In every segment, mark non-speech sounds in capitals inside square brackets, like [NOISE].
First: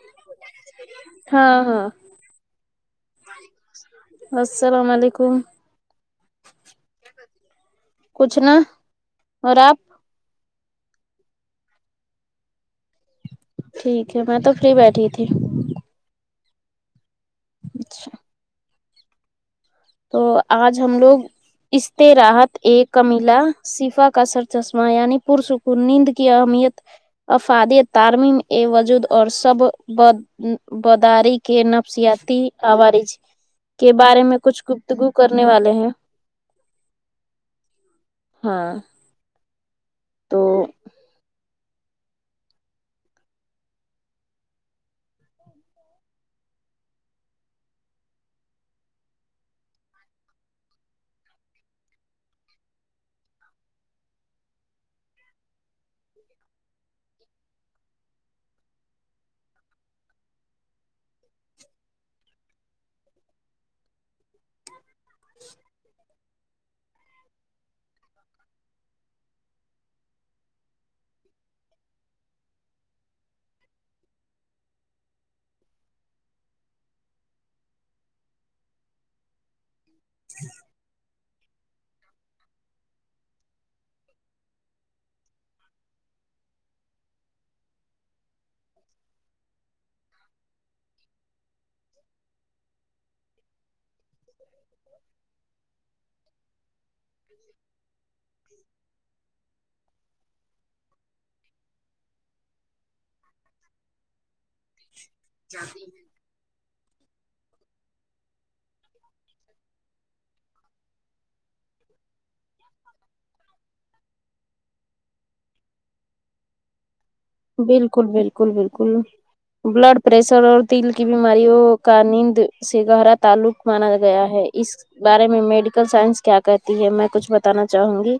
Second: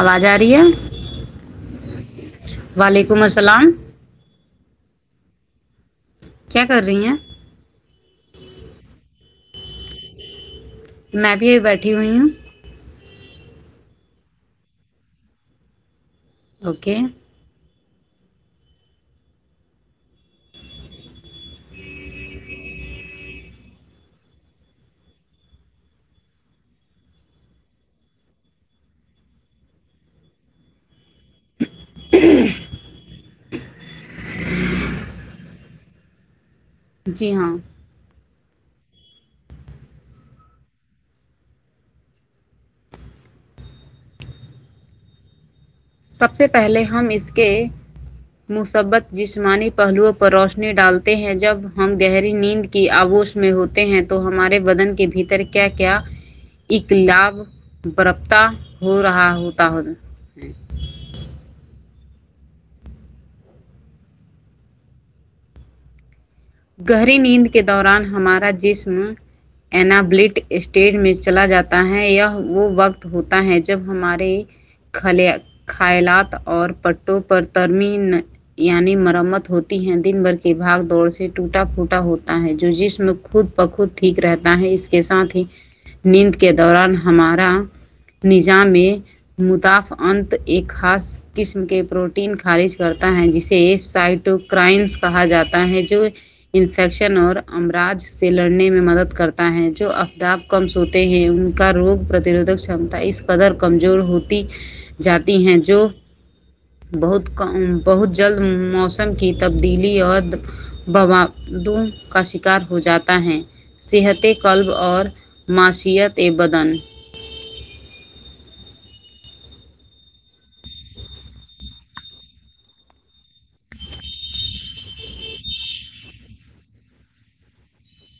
آواز آ رہی ہے ہاں ہاں وعلیکم السلام السلام علیکم کیا کر رہی ہیں کچھ نہ اور آپ میں بھی ابھی بیٹھی ہوئی ہوں ٹھیک ہے میں تو فری بیٹھی تھی اوکے اچھا تو آج ہم لوگ استے راحت ایک کمیلا شفا کا سر چشمہ یعنی پرسکون نیند کی اہمیت افادی تارمین اے وجود اور سب بد بداری کے نفسیاتی عوارج کے بارے میں کچھ گفتگو کرنے والے ہیں جی ہاں ہاں تو سب سے پہلے ہم اس کے مثبت جسمانی پہلوؤں پر روشنی ڈالتے ہیں جب ہم گہری نیند کی آگوش میں ہوتے ہیں تو ہمارے بدن کے بھیتر کیا کیا ایک لھو برپتا ہو رہا ہوتا گہری نیند کے دوران ہمارا جسم انابلٹ اسٹیج میں چلا جاتا ہے یہ وہ وقت ہوتا ہے جب ہمارے خلیا خیالات اور پٹوں پر ترمیم یعنی مرمت ہوتی ہیں دن بھر کی باگ دوڑ سے ٹوٹا پھوٹا ہوتا ہے جو جسم خود بخود ٹھیک رہتا ہے اس کے ساتھ ہی نیند کے دوران ہمارا نظام میں متاف انت ایک خاص قسم کے پروٹین خارج کرتا ہے جسے اس سائٹو کرائمس کہاں جاتا ہے جو انفیکشن اور امراج سے لڑنے میں مدد کرتا ہے جو افدب کم سوتے ہیں ان کا روگ پرتروھک چمتا اس قدر کمزور ہوتی جاتی ہیں جو بہت کم بہت جلد موسم کی تبدیلی اور بوادوں کا شکار ہو جاتا ہے صحت قلب اور معاشیت بدن بلکل بلکل بلکل بلڈ پریشر اور دل کی بیماریوں کا نند سے گہرا تعلق مانا گیا ہے اس بارے میں میڈیکل سائنس کیا کہتی ہے میں کچھ بتانا چاہوں گی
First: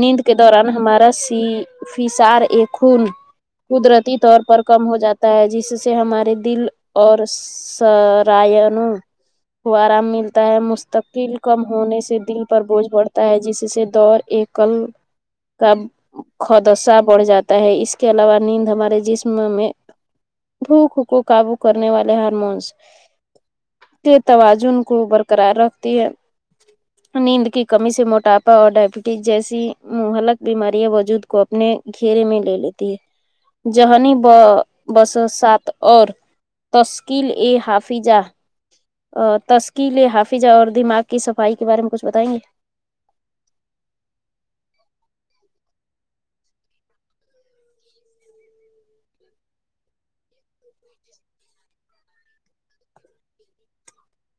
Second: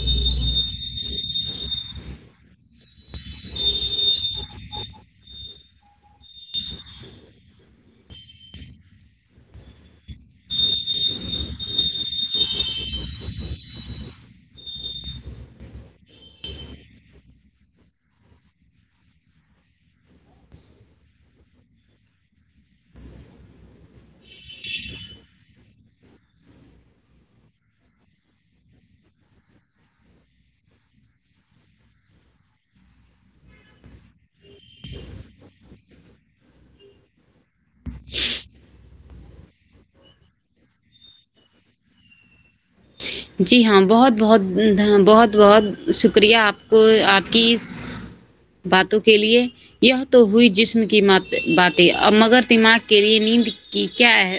نیند کے دوران ہمارا سی فسار ایک خون قدرتی طور پر کم ہو جاتا ہے جس سے ہمارے دل اور سرائن کو آرام ملتا ہے مستقل کم ہونے سے دل پر بوجھ پڑھتا ہے جس سے دور ایک کل کا خدشہ بڑھ جاتا ہے اس اس کے علاوہ نیند ہمارے جسم میں بھوک کو قابو کرنے والے ہارمونس کے توازن کو برقرار رکھتی ہے ہ نیند کی کمی سے موٹاپا اور ڈائبٹیز جیسی مہلک بیماریاں وجود کو اپنے گھیرے میں لے لیتے جہنی ب بسو سات اور تشکل ا حافیزا اور تشکیل حافظہ اور دماغ کی صفائی کے بارے میں کچھ بتائیں گے جی ہاں بہت بہت بہت بہت شکریہ آپ کو آپ کی باتوں کے لیے یہ تو ہوئی جسم کی باتیں ا مگر دماغ کے لیے نیند کی کیا ہے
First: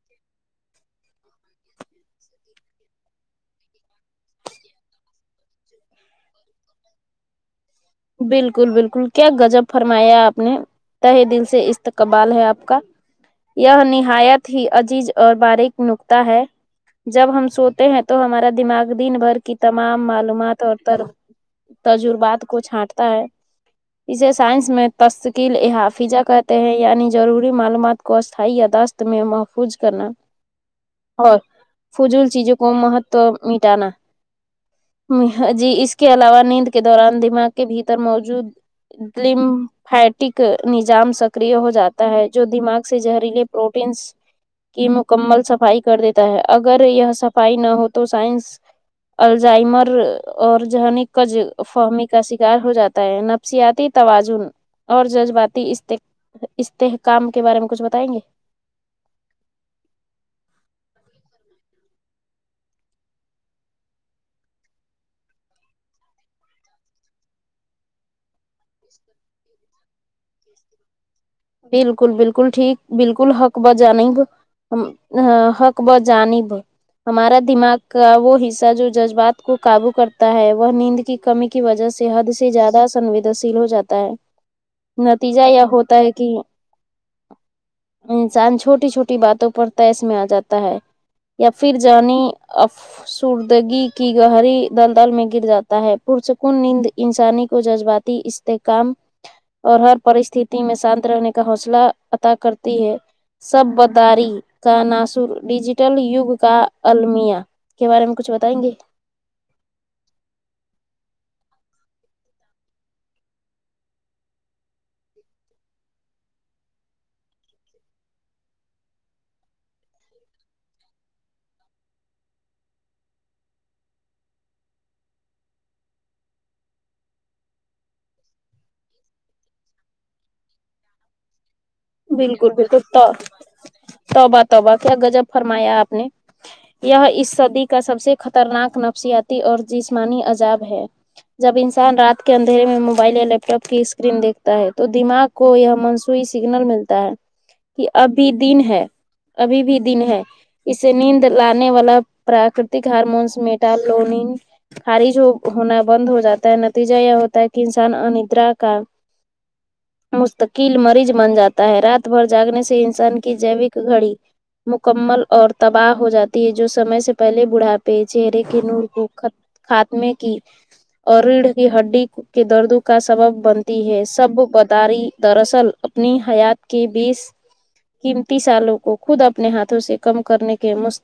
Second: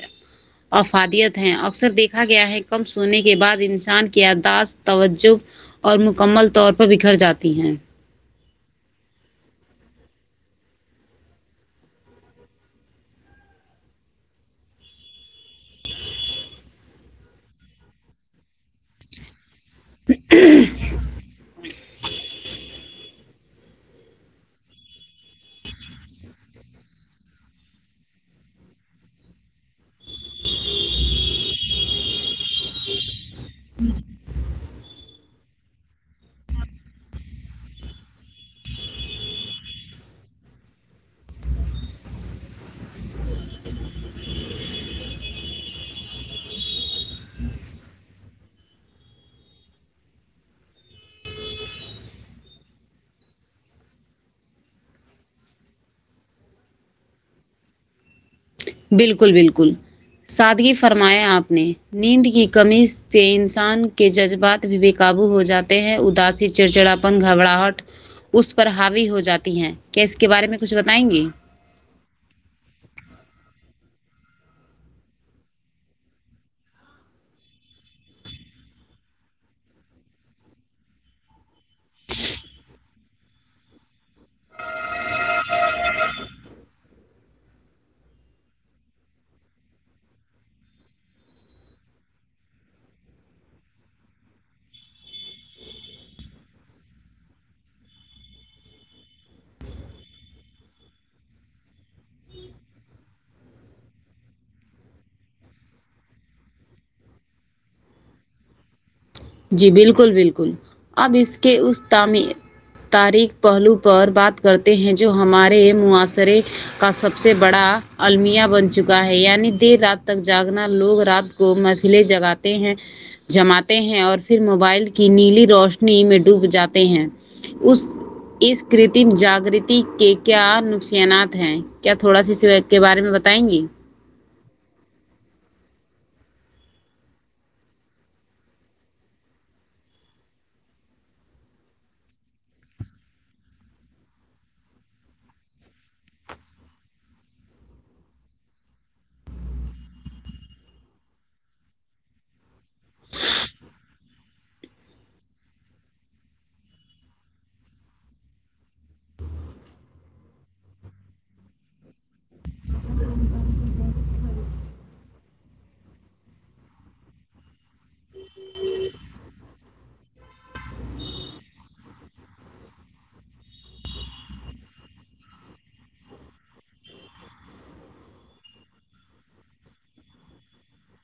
افادیت ہیں اکثر دیکھا گیا ہے کم سونے کے بعد انسان کی یاداشت توجہ اور مکمل طور پر بکھر جاتی ہیں بلکل بلکل کیا گاجب فرمایا آپ نے اتہ دل سے استقبال ہے آپ کا یہ نہایت ہی عجیز اور باریک نکطہ ہے جب ہم سوتے ہیں تو ہمارا دماغ دن بھر کی تمام معلومات اور تجربات کو چھانٹتا ہے اسے سائنس میں تشکیل حافظہ کہتے ہیں یعنی ضروری معلومات کو اسھائی یاداشت تو میں محفوظ کرنا اور فضول چیزوں کو مہتو مٹانا جی اس کے علاوہ نیند کے دوران دماغ کے بھیتر موجود الیم فیٹک نظام سکر ہو جاتا ہے جو دماغ سے زہریلے پروٹینس کی مکمل صفائی کر دیتا ہے اگر یہ صفائی نہ ہو تو سائنس الزائمر اور جہنی ک فاہمی کا س ار ہو جاتا ہے نفسیاتی توازن اور جذباتی اسٹے استحکام کے بارے میں کچھ بتائیں گے بالکل بالکل سادگی فرمایا آپ نے نیند کی کمی سے انسان کے جذبات بھی بے کابو ہو جاتے ہیں اداسی چڑچڑاپن گھبراہٹ اس پر حاوی ہو جاتی ہیں کیا اس کے بارے میں کچھ بتائیں گی بالکل بالکل ٹھیک بالکل حق بہ جانب ہم ح حق بہ جانب ہمارا دماغ کا وہ حصہ جو جذبات کو قابو کرتا ہے وہ نیند کی کمی کی وجہ سے حد سے زیادہ سنویدنشیل ہو جاتا ہے نتیجہ یہ ہوتا ہے کہ کہ انسان چھوٹی چھوٹی باتوں پر تیس میں آ جاتا ہے یا پھر جرنی آف سوردگی کی گہری دلدل میں گر جاتا ہے پرسکون نیند انسانی کو جذباتی اس استحکام اور ہر پرستتی میں شانت رہنے کا حوصلہ عطا کرتی ہے سب بداری کا ناصر ڈیجیٹل یوگ کا المیہ کے بارے میں کچھ بتائیں گے جی بالکل بالکل اب اس کے اس تعمیر تاریخ پہلو پر بات کرتے ہیں جو ہمارے معاصرے کا سب سے بڑا المیہ بن چکا ہے یعنی دیر رات تک جاگنا لوگ رات کو محفلیں جگاتے ہیں جماتے ہیں اور پھر موبائل کی نیلی روشنی میں ڈوب جاتے ہیں اس اس کرتم جاگرتی کے کیا نقصانات ہیں کیا تھوڑا بالکل سویت بالکل بارے تو میں بتائیں گی توبہ توبہ کیا گجب فرمایا آپ نے یا اس صدی کا سب سے خطرناک نفسیاتی اور جسمانی عذاب ہے جب انسان رات کے اندھیرے میں موبائل یا لیپٹاپ کی اسکرین دیکھتا ہے تو دماغ کو یہ منسوی سگنل ملتا ہے کہ اب بھی دن ہے ابھی بھی دن ہے اسے نیند لانے والا پراکرتک ہارمونس متالونین خارج ہو ہونا بند ہو جاتا ہے نتیجہ یہ ہوتا ہے کہ انسان اندرا کا مستقل مریض بن جاتا ہے رات بھر جاگنے سے انسان کی جیوک گھڑی مکمل اور تباہ ہو جاتی ہے جو سمے سے پہلے بڑھا پے چہرے کے نور کو ختم خاتمے کی اور ریڑھ کی ہڈی کے دردوں کا سبب بنتی ہے سب بداری دراصل اپنی حیات کی بیس قیمتی سالوں کو خود اپنے ہاتھوں سے کم کرنے کے مس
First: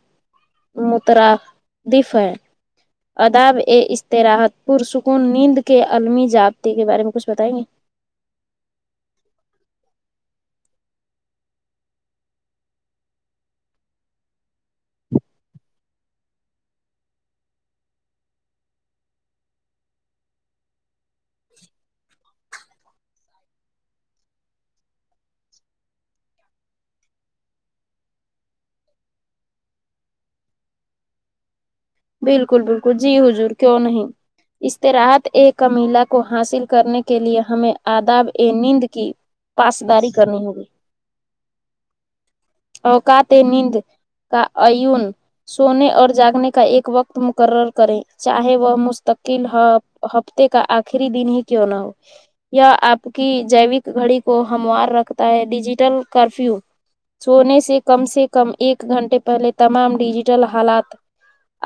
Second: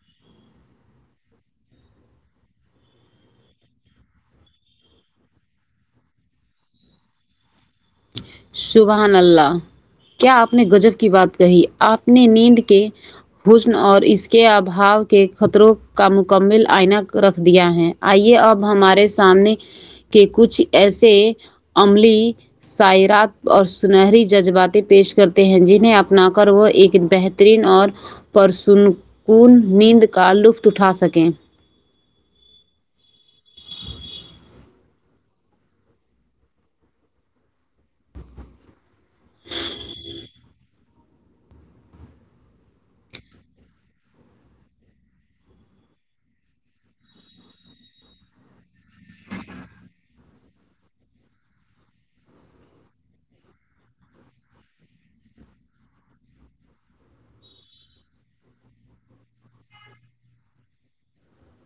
مترادف ہے آداب اے استراحت پر سکون نیند کے عالمی جابطے کے بارے میں کچھ بتائیں گے شبھان اللہ کیا آپ نے گجب کی بات کہی آپ نے نیند کے حسن اور اس کے ابھاؤ کے خطروں کا مکمل آئینہ رکھ دیا ہے آئیے اب ہمارے سامنے کے کچھ ایسے عملی شعرات اور سنہری جذباتیں پیش کرتے ہیں جنہیں اپنا کر وہ ایک بہترین اور پر سنکون نیند کا لطف اٹھا سکیں بالکل بالکل جی حضور کیوں نہیں استطاعت ا کمیلا کو حاصل کرنے کے لیے ہمیں آداب ا نیند کی پاسداری کرنی ہوگی اوقات نیند کا اون سونے اور جاگنے کا ایک ایک وقت مقرر کریں چاہے وہ مستقل ہفتے کا آخری دن ہی کیوں نہ ہو یا آپ کی جیوک گھڑی کو ہموار رکھتا ہے ڈیجیٹل کرفیو سونے سے کم سے کم ایک گھنٹے پہلے تمام ڈیجیٹل حالات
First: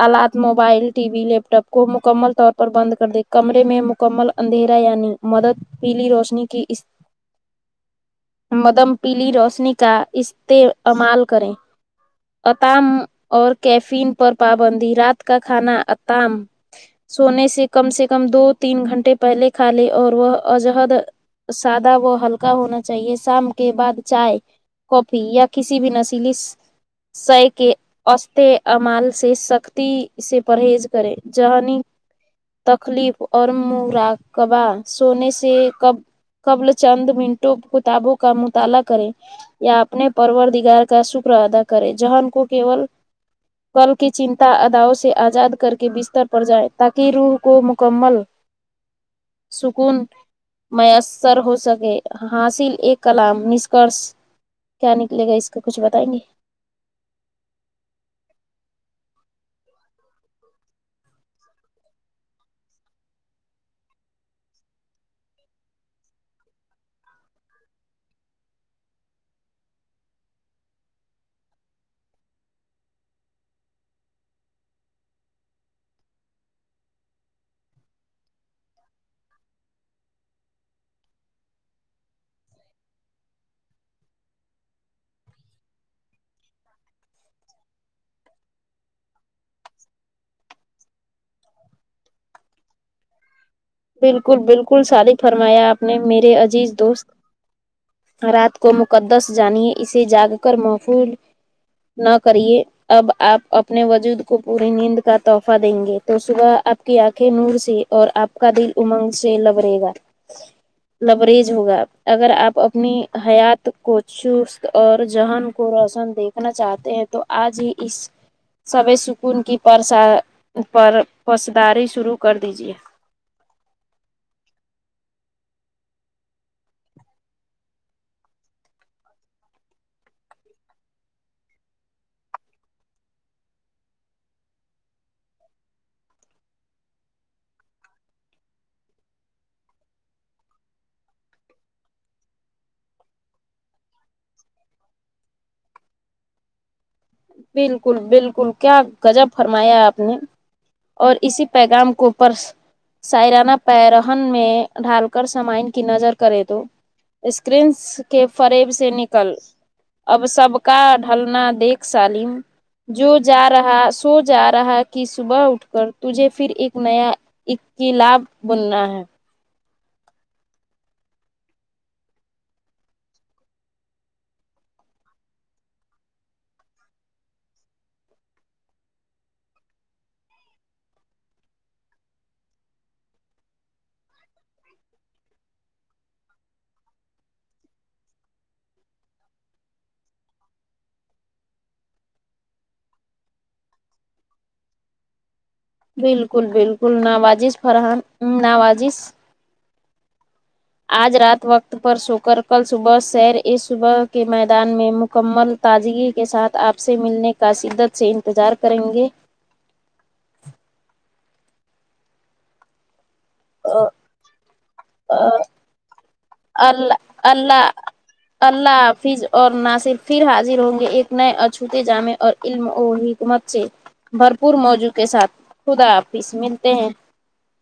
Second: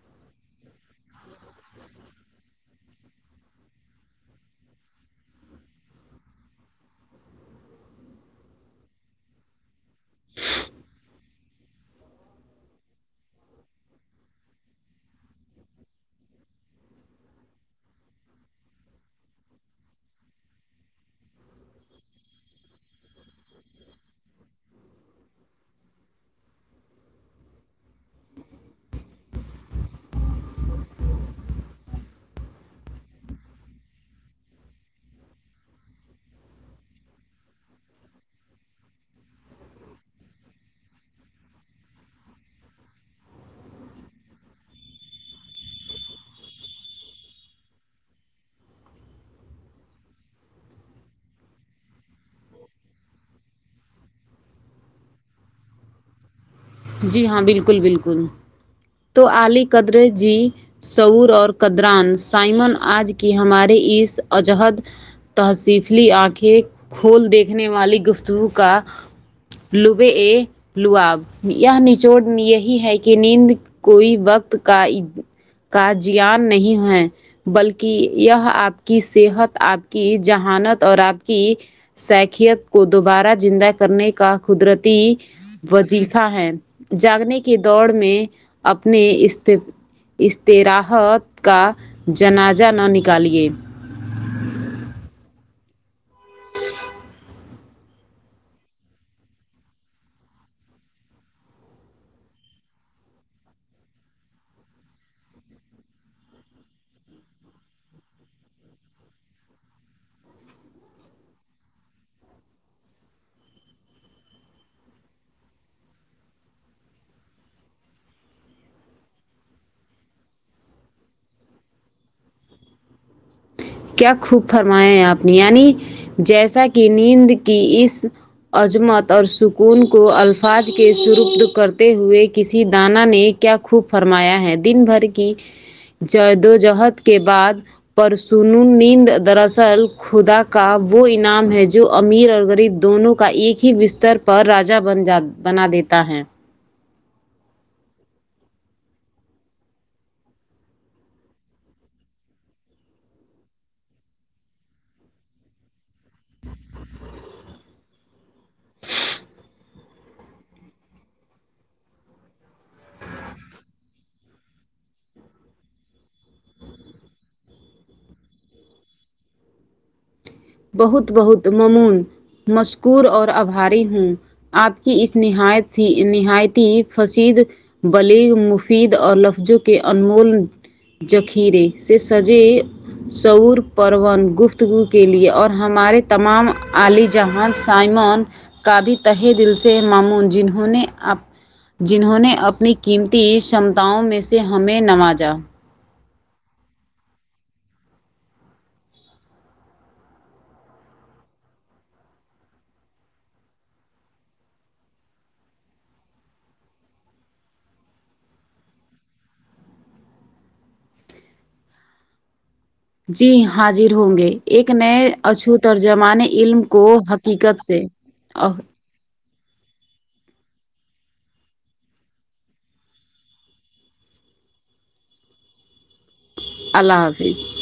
آلات mobile TV laptop کو مکمل طور پر بند کر دے کمرے میں کمل اندھیرا یعنی مدد پیلی روشنی کی اس مدم پیلی روشنی کا استعمال کریں اتام اور کیفین پر پابندی رات کا کھانا اتام سونے سے کم سے کم دو تین گھنٹے پہلے کھا لے اور وہ عجہد سادہ وہ ہلکا ہونا چاہیے شام کے بعد چائے کافی یا کسی بھی نشیلی سے کے اس امال سے سختی سے پرہیز کرے جانی تکلیف اور مرااکبہ سونے سے کب قبل چند منٹوں کتابوں کا مطالعہ کریں یا اپنے پرور دیگار کا شکر ادا کرے جہن کو کیول کل کی چنتا اداؤ سے آزاد کر کے بستر پر جائیں تاکہ روح کو مکمل سکون میسر ہو سکے حاصل ایک کلام نشکرش کیا نکلے گا اس کو کچھ بتائیں گے جی ہاں بلکل بلکل تو علی قدرے جی سور اور قدران سائمن آج کی ہمارے اس عجہد تحصیفلی آنکھیں کھول دیکھنے والی گفتگو کا لبے اے لو آب یہ نچوڑ یہی ہے کہ نیند کوئی وقت کا کا جیان نہیں ہے بلکہ یہ آپ کی صحت آپ کی جہانت اور آپ کی سخیت کو دوبارہ زندہ کرنے کا قدرتی وز کا ہے جاگنے کے دوڑ میں اپنے اس اتراحت کا جنازہ نہ نکالیے بلکل بلکل صادق فرمایا آپ نے میرے عزیز دوست رات کو مقدس جانیے اسے جاگ کر محفول نہ کریے اب آپ اپنے وجود کو پوری نیند کا تحفہ دیں گے تو صبح آپ آ کی آنکھیں نور سے اور آپ کا دل امنگ سے لبرےگا لبریز ہوگا اگر آپ اپنی حیات کو چست اور جذہن کو روشن دے کرنا چاہتے ہیں تو آج ہی اس سو سکون کی پرس پر پسداری شروع کر دیجیے کیا خوب فرمایا ہیں آپ نے یعنی جیسا کہ نیند کی اس عظمت اور سکون کو الفاظ کے سربد کرتے ہوئے کسی دانا نے کیا خوب فرمایا ہے دن بھر کی جدوجہد کے بعد پرسوں سنو نیند دراصل خدا کا وہ انعام ہے جو امیر اور غریب دونوں کا ایک ہی کے بستر پر راجا بنجا بنا دیتا ہے بلکل بلکل کیا گجب فرمایا آپ نے اور اسی پیغام کو پرس سائرانہ پہرن میں ڈھال کر سامائن کی نظر کرے تو اسکرینس کے فریب سے نکل اب سب کا ڈھلنا دیکھ سالم جو جا رہا سو جا رہا کہ صبح اٹھ کر تجھے پھر ایک نیا اختلاف بننا ہے بہت بہت ممون مشکور اور آبھاری ہوں آپ کی اس نہایت سی نہایتی فصد بلیغ مفید اور لفظوں کے انمول ذخیرے سے سجے شعور پروان گفتگو کے لیئے اور ہمارے تمام عالی جہاں سائمان کا بھی تہہ دل سے مامون جنہوں نے اپ جنہوں نے اپنی قیمتی شمتاؤں میں سے ہمیں نوازا بالکل بالکل نوازش فراہم نوازش آج رات وقت پر سو کر کل صبح سیر اس صبح کے میدان میں مکمل تازگی کے ساتھ آپ سے ملنے کا شدت سے انتظار کریں گے جی حاضر ہوں گے ایک نئے اچھوت اور زمانہء علم کو اللہ حقیقت اللہ سے آہ اللہ حافظ اور ناصرف پھر حاضر ہوں گے ایک نئے اچھوتے جامع اور علم و حکمت سے بھرپور موضوع کے ساتھ خدا حافظ ملتے ہیں [UNINTELLIGIBLE]